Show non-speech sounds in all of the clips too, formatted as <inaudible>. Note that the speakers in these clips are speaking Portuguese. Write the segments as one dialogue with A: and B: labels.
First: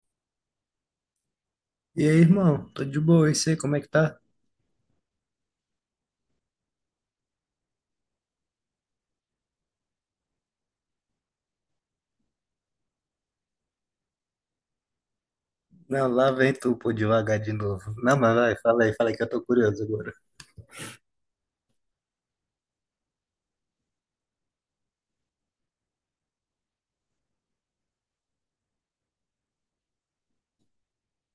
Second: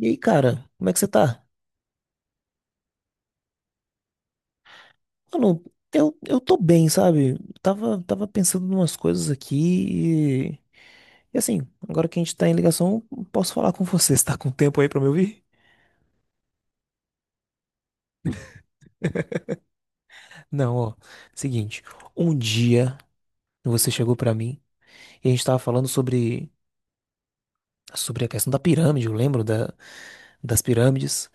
A: E aí, cara, como é que você tá?
B: E aí, irmão? Tô de boa, e sei como é que tá?
A: Mano, eu tô bem, sabe? Tava pensando em umas coisas aqui e assim, agora que a gente tá em ligação, posso falar com você. <laughs> Você tá com tempo aí pra me ouvir?
B: Não, lá vem tu, pô, devagar de novo. Não, mas vai, fala aí que eu tô curioso agora.
A: Não, ó. Seguinte, um dia você chegou pra mim e a gente tava falando sobre a questão da pirâmide, eu lembro das pirâmides.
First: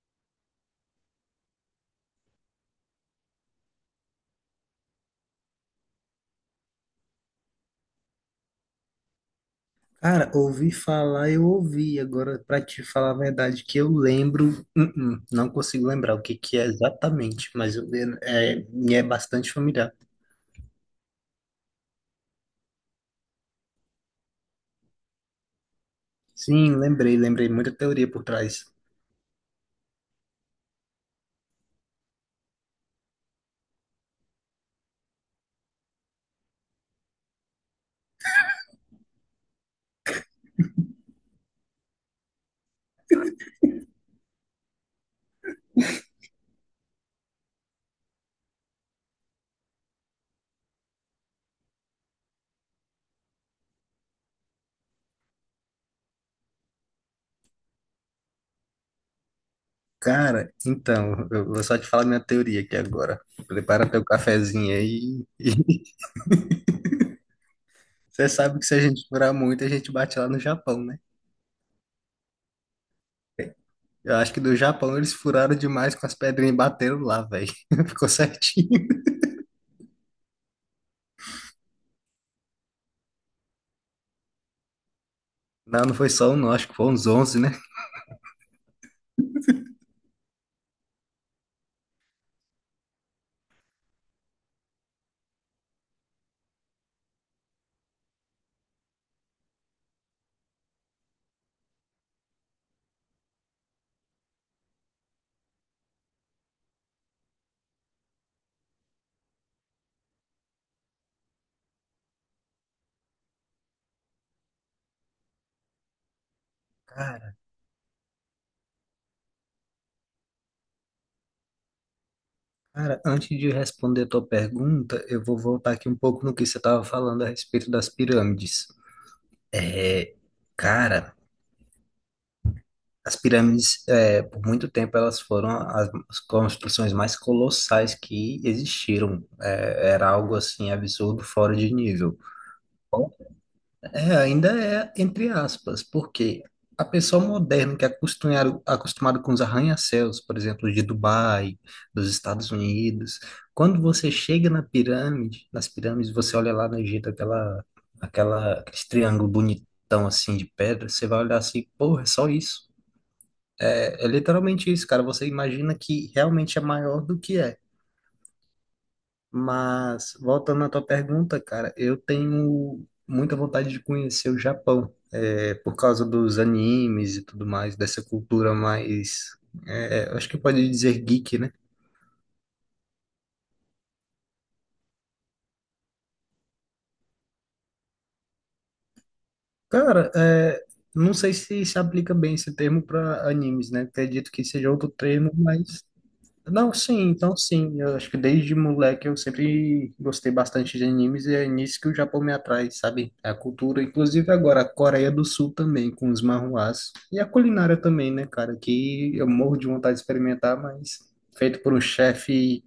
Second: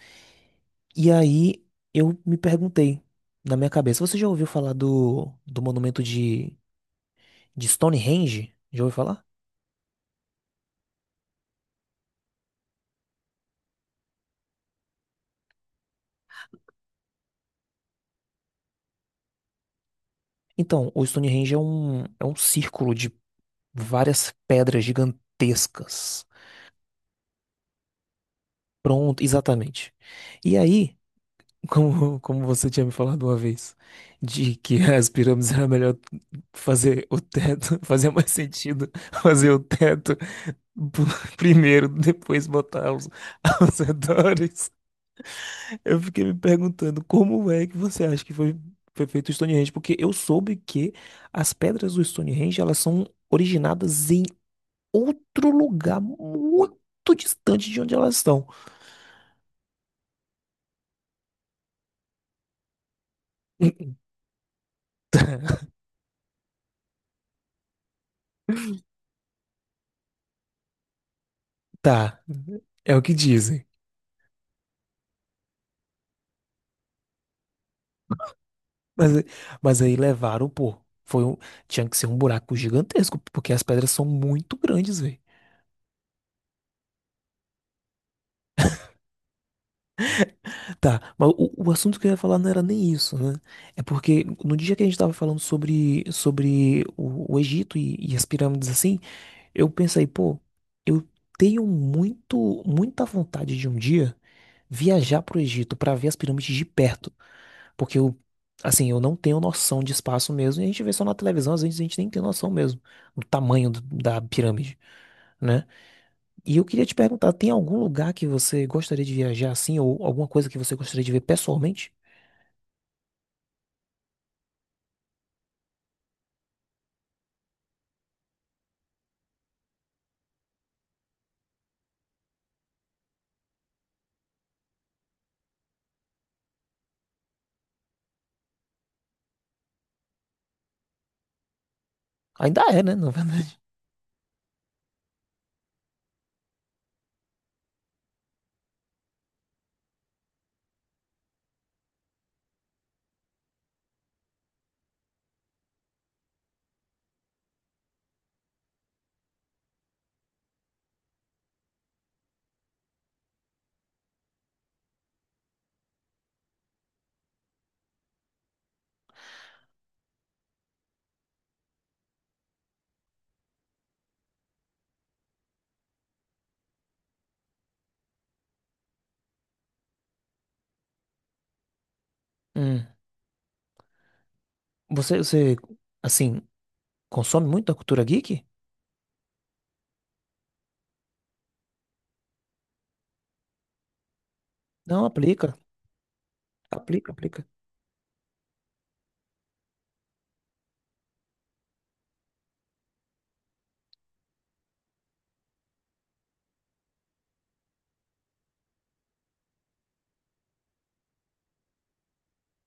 A: E aí eu me perguntei na minha cabeça, você já ouviu falar do monumento de Stonehenge? Já ouviu falar?
B: Cara, ouvi falar, eu ouvi. Agora, pra te falar a verdade, que eu lembro, uh-uh, não consigo lembrar o que que é exatamente, mas eu, é, me é bastante familiar.
A: Então, o Stonehenge é um círculo de várias pedras gigantescas.
B: Sim, lembrei, lembrei, muita teoria por trás.
A: Pronto, exatamente. E aí, <laughs> como você tinha me falado uma vez, de que <laughs> as pirâmides era melhor fazer o teto, <laughs> fazia mais sentido fazer o teto <laughs> primeiro, depois botar <laughs> os redores. Eu fiquei me perguntando como é que você acha que foi feito o Stonehenge? Porque eu soube que as pedras do Stonehenge, elas são originadas outro lugar muito distante de onde elas estão.
B: Cara, então, eu vou só te falar minha teoria aqui agora. Prepara teu cafezinho aí.
A: <laughs>
B: <laughs> Você sabe que se a gente durar muito, a gente bate lá no Japão, né?
A: Tá, é o que dizem.
B: Eu acho que do Japão eles furaram demais com as pedrinhas e bateram lá, velho. <laughs> Ficou certinho.
A: Mas, mas aí levaram, pô. Foi um, tinha que ser um buraco gigantesco, porque as pedras são muito grandes, velho.
B: Não, não foi só um, não. Acho que foram uns 11, né?
A: Tá, mas o assunto que eu ia falar não era nem isso, né? É porque no dia que a gente tava falando sobre o Egito e as pirâmides assim, eu pensei, pô, eu tenho muita vontade de um dia viajar pro Egito pra ver as pirâmides de perto. Porque eu, assim, eu não tenho noção de espaço mesmo. E a gente vê só na televisão, às vezes a gente nem tem noção mesmo do tamanho da pirâmide, né? E eu queria te perguntar,
B: Cara,
A: tem algum lugar que você gostaria de viajar assim, ou alguma coisa que você gostaria de ver pessoalmente?
B: cara, antes de responder a tua pergunta, eu vou voltar aqui um pouco no que você estava falando a respeito das pirâmides. É, cara, as pirâmides, é, por muito tempo, elas foram as construções mais colossais que existiram. É, era algo assim absurdo, fora de nível.
A: Ainda é, né? <laughs> Na verdade.
B: É, ainda é entre aspas, porque a pessoa moderna que é acostumado com os arranha-céus, por exemplo, de Dubai, dos Estados Unidos, quando você chega na pirâmide, nas pirâmides, você olha lá no Egito, aquele triângulo bonitão assim de pedra, você vai olhar assim, porra, é só isso. É, é literalmente isso, cara. Você imagina que realmente é maior do que é. Mas, voltando à tua pergunta, cara, eu tenho muita vontade de conhecer o Japão, é, por causa dos animes e tudo mais, dessa cultura mais, é, acho que pode dizer geek, né?
A: Hum. Você, assim, consome muito da cultura geek?
B: Cara, é, não sei se aplica bem esse termo para animes, né? Acredito que seja outro
A: Não,
B: termo,
A: aplica.
B: mas não, sim,
A: Aplica,
B: então
A: aplica.
B: sim. Eu acho que desde moleque eu sempre gostei bastante de animes e é nisso que o Japão me atrai, sabe? É a cultura, inclusive agora a Coreia do Sul também, com os manhuás. E a culinária também, né, cara? Que eu morro de vontade de experimentar, mas feito por um chefe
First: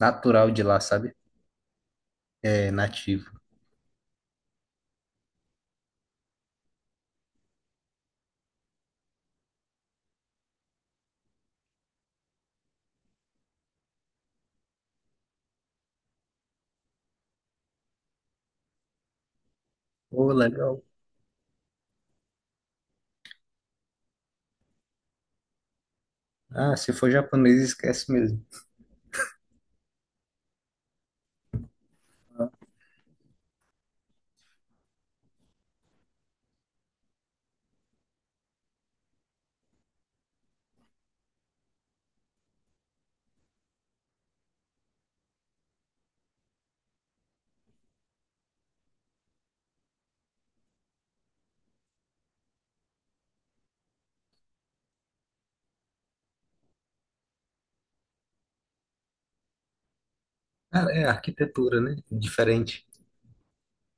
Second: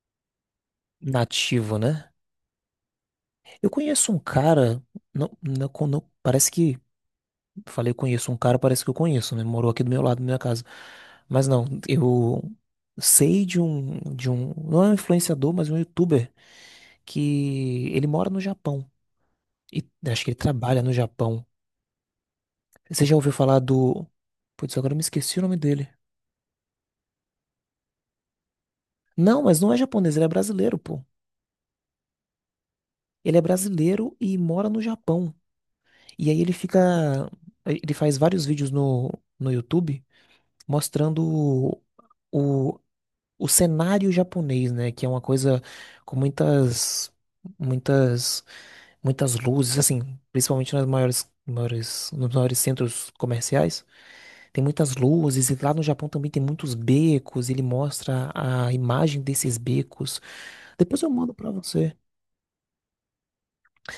B: natural de lá, sabe?
A: Nativo, né?
B: É nativo.
A: Eu conheço um cara, parece que falei, conheço um cara, parece que eu conheço, né? Morou aqui do meu lado, da minha casa. Mas não, eu sei de um, não é um influenciador, mas um youtuber que ele mora no Japão. E acho que
B: Ô,
A: ele trabalha
B: legal.
A: no Japão. Você já ouviu falar do. Putz, agora eu me esqueci o nome dele.
B: Ah, se for japonês, esquece mesmo.
A: Não, mas não é japonês, ele é brasileiro, pô. Ele é brasileiro e mora no Japão. E aí ele fica. Ele faz vários vídeos no YouTube mostrando o, o cenário japonês, né? Que é uma coisa com muitas, muitas, muitas luzes, assim, principalmente nas maiores, maiores, nos maiores centros comerciais. Tem muitas luzes e lá no Japão também tem muitos becos. Ele mostra a imagem desses becos.
B: Ah,
A: Depois
B: é
A: eu mando pra
B: arquitetura,
A: você.
B: né? Diferente.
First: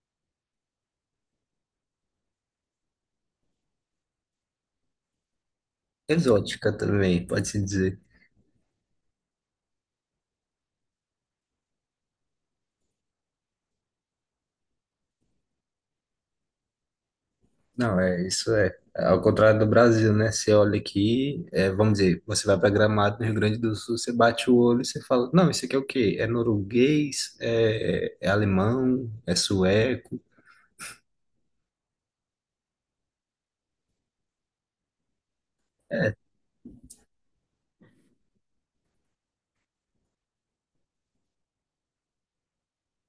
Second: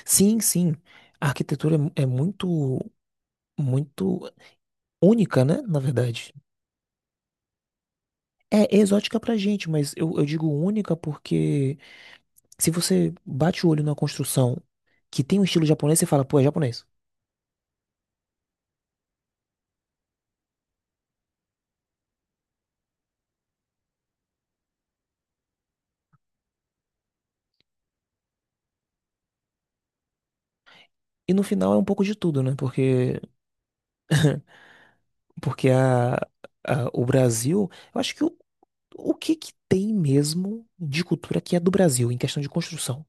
A: Sim, sim. A arquitetura é muito, muito única, né? Na verdade.
B: Exótica também, pode-se dizer.
A: É exótica pra gente, mas eu digo única porque se você bate o olho na construção que tem um estilo japonês, você fala, pô, é japonês.
B: Não, é isso é. Ao contrário do Brasil, né? Você olha aqui, é, vamos dizer, você vai para Gramado, no Rio Grande do Sul, você bate o olho e você fala, não, isso aqui é o quê? É norueguês? É, é alemão? É sueco?
A: E no final é um pouco de tudo, né? Porque o Brasil, eu acho que o que que tem mesmo de cultura que é do Brasil em questão de construção?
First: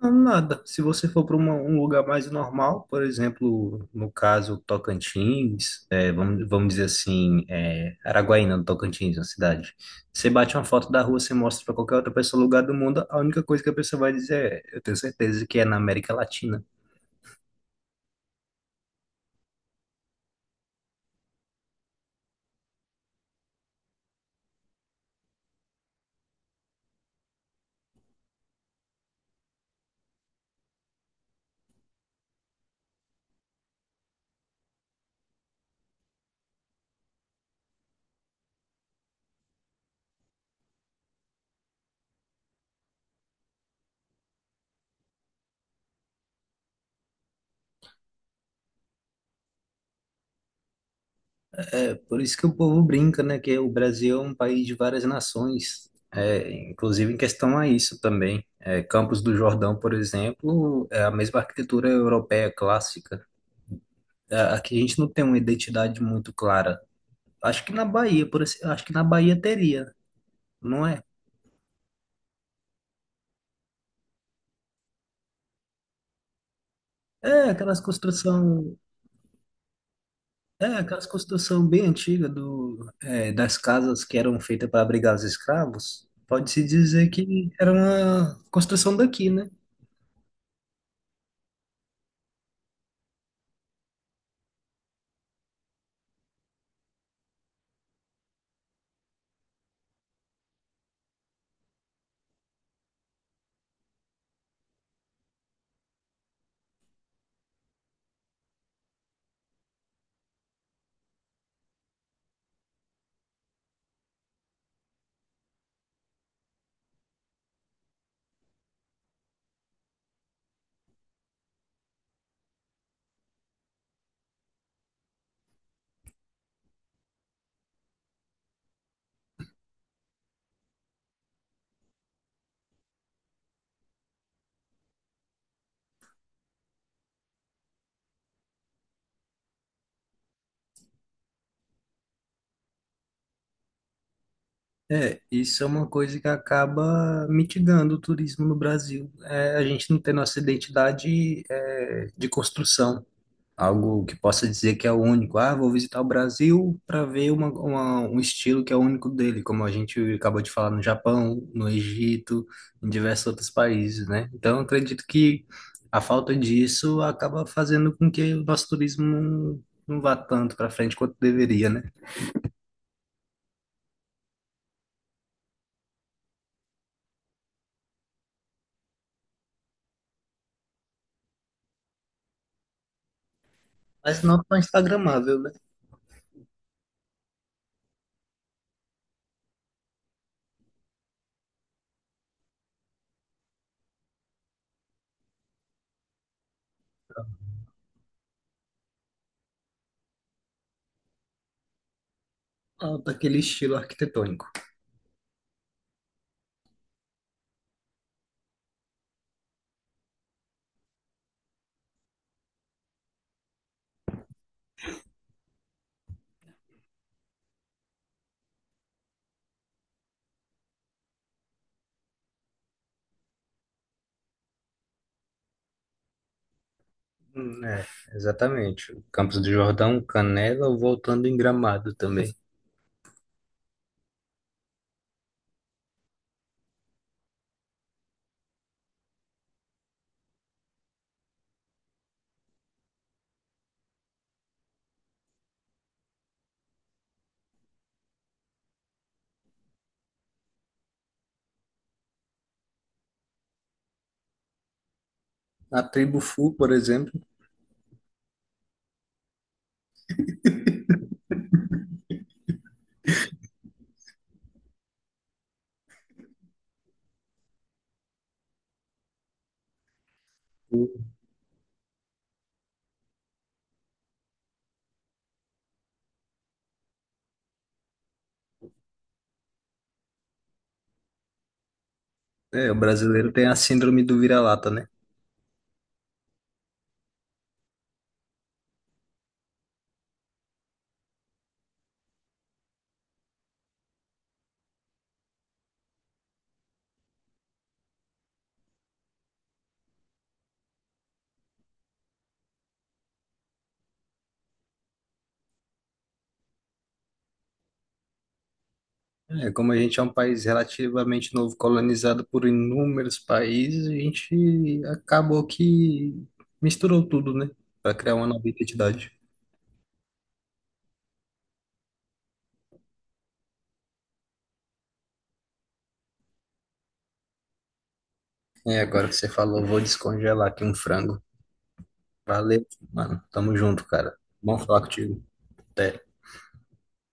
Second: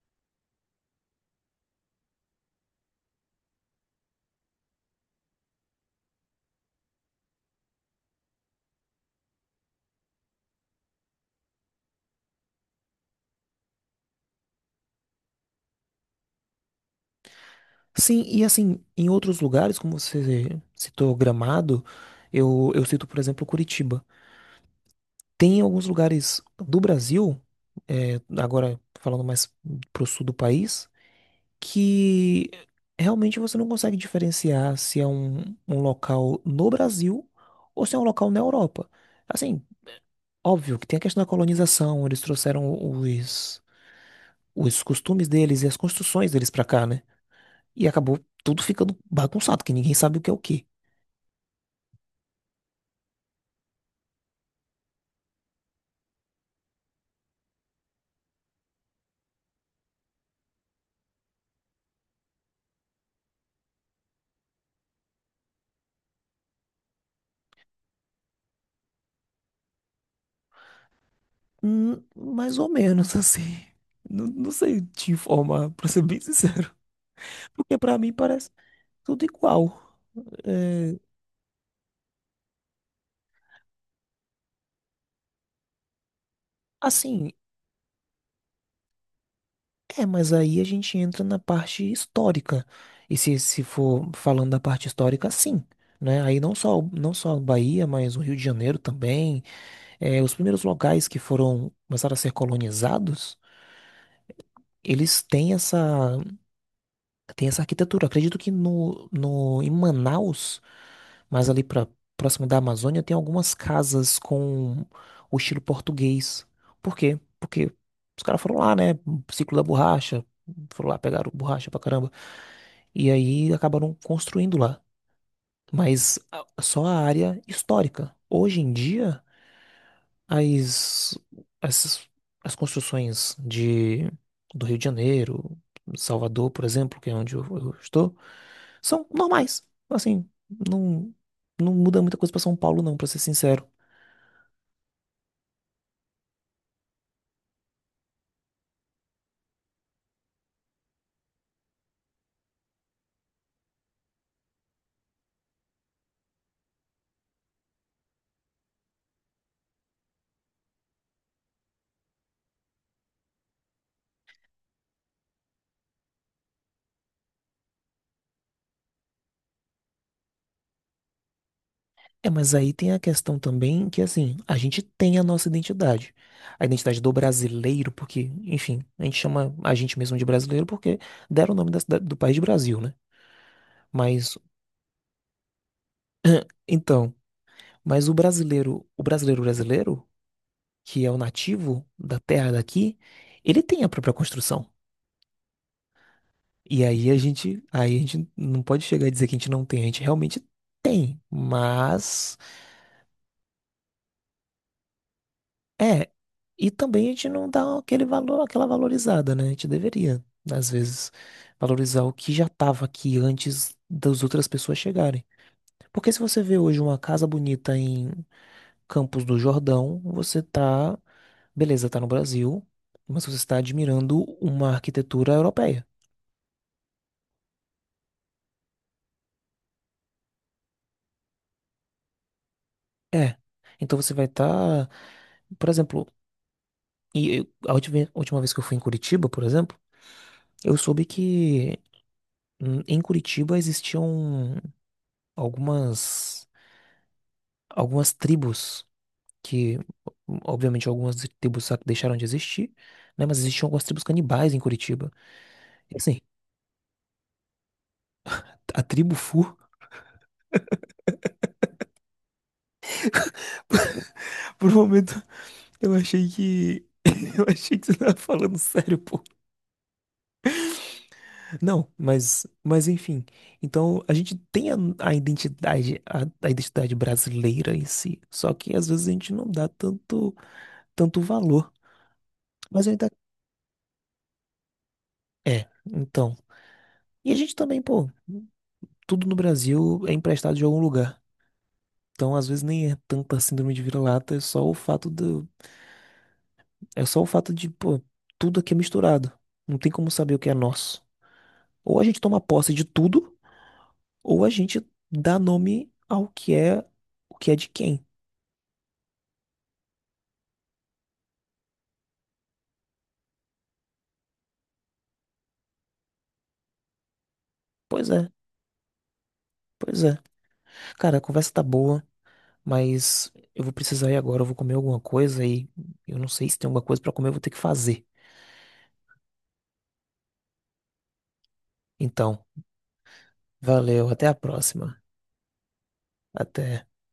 B: Não, nada. Se você for para um lugar mais normal, por exemplo, no caso Tocantins, é, vamos dizer assim, é, Araguaína, no Tocantins, uma cidade. Você bate uma foto da rua, você mostra para qualquer outra pessoa, lugar do mundo, a única coisa que a pessoa vai dizer é, eu tenho certeza que é na América Latina.
A: Sim, e assim, em outros lugares, como você citou Gramado, eu cito, por exemplo, Curitiba. Tem alguns lugares do Brasil, é, agora falando mais pro sul do país, que realmente você não consegue diferenciar se é um local no Brasil ou se é um local na Europa. Assim, óbvio que tem a questão da colonização, eles trouxeram os costumes deles e as construções deles pra cá, né? E acabou tudo ficando bagunçado, que ninguém sabe o que é o que
B: É por isso que o povo brinca, né? Que o Brasil é um país de várias nações. É, inclusive em questão a isso também. É, Campos do Jordão, por exemplo, é a mesma arquitetura europeia clássica. É, aqui a gente não tem uma identidade muito clara. Acho que na Bahia, acho que na Bahia teria, não é?
A: mais ou menos <laughs> assim. Não, não sei te informar, pra ser bem sincero.
B: É
A: Porque
B: aquelas
A: pra mim parece.
B: construção,
A: Tudo igual.
B: é
A: É,
B: aquelas construção bem antiga do, é, das casas que eram feitas para abrigar os escravos. Pode-se dizer
A: assim,
B: que era uma construção daqui, né?
A: é, mas aí a gente entra na parte histórica. E se for falando da parte histórica, sim. Né? Aí não só a Bahia, mas o Rio de Janeiro também. É, os primeiros locais que foram começaram a ser colonizados, eles têm essa tem essa arquitetura. Eu acredito que no, no, em Manaus, mas ali pra, próximo da Amazônia, tem algumas casas com o estilo português. Por quê? Porque os caras foram lá, né? Ciclo da borracha. Foram lá, pegaram borracha pra caramba. E aí acabaram construindo lá. Mas só a área histórica. Hoje em dia, as, as, as construções de, do Rio de Janeiro, Salvador, por exemplo, que é onde eu estou. São normais. Assim, não, não muda muita coisa pra São Paulo, não, pra ser sincero.
B: É, isso é uma coisa que acaba mitigando o turismo no Brasil. É, a gente não tem nossa identidade, é, de construção, algo que possa dizer que é o único. Ah, vou visitar o Brasil para ver um estilo que é o único dele, como a gente acabou de falar no Japão, no Egito, em diversos outros países, né? Então, eu acredito que a falta disso acaba fazendo com que o nosso turismo não vá tanto para frente quanto deveria, né?
A: É, mas aí tem a questão também que, assim, a gente tem a nossa identidade. A identidade do brasileiro, porque, enfim, a gente chama a gente mesmo de brasileiro porque deram o nome da do país de Brasil, né?
B: Mas
A: Mas,
B: não tão instagramável, né?
A: então, mas o brasileiro brasileiro, que é o nativo da terra daqui, ele tem a própria construção. E aí aí a gente não pode chegar e dizer que a gente não tem, a gente realmente tem, mas
B: Ah, daquele estilo arquitetônico.
A: é, e também a gente não dá aquele valor, aquela valorizada, né? A gente deveria, às vezes, valorizar o que já estava aqui antes das outras pessoas chegarem. Porque se você vê hoje uma casa bonita em Campos do Jordão, você tá, beleza, tá no Brasil, mas você está admirando uma arquitetura europeia.
B: É, exatamente. O Campos do Jordão, Canela, voltando em Gramado também.
A: É. Então você vai estar por exemplo, e última vez que eu fui em Curitiba, por exemplo, eu soube que em Curitiba existiam algumas, algumas tribos que, obviamente, algumas tribos deixaram de existir, né? Mas existiam algumas tribos canibais em Curitiba.
B: A
A: E
B: tribo
A: assim,
B: Fu, por exemplo,
A: a tribo Fu, <laughs> por um momento, eu achei que. <laughs> Eu achei que você tava falando sério, pô.
B: o-
A: Não, mas enfim. Então a gente tem a identidade, a identidade brasileira em si. Só que às vezes a gente não dá tanto, tanto valor.
B: o
A: Mas ainda
B: brasileiro tem a síndrome do vira-lata, né?
A: é, então. E a gente também, pô, tudo no Brasil é emprestado de algum lugar. Então às vezes nem é tanta síndrome de vira-lata, é só o fato é só o fato de, pô, tudo aqui é misturado. Não tem como saber o que é nosso. Ou a gente toma posse de tudo, ou a gente dá nome ao que é, o que é de quem.
B: É, como a gente é um país relativamente novo, colonizado por inúmeros países, a gente acabou que misturou tudo, né? Para
A: Pois
B: criar uma
A: é.
B: nova identidade.
A: Pois é. Cara, a conversa tá boa, mas eu vou precisar ir agora. Eu vou comer alguma coisa e eu não sei se tem alguma coisa pra comer, eu vou ter que fazer.
B: É, agora que você falou, vou descongelar aqui um frango.
A: Então,
B: Valeu, mano. Tamo junto,
A: valeu,
B: cara.
A: até a
B: Bom falar
A: próxima.
B: contigo. Até.
A: Até.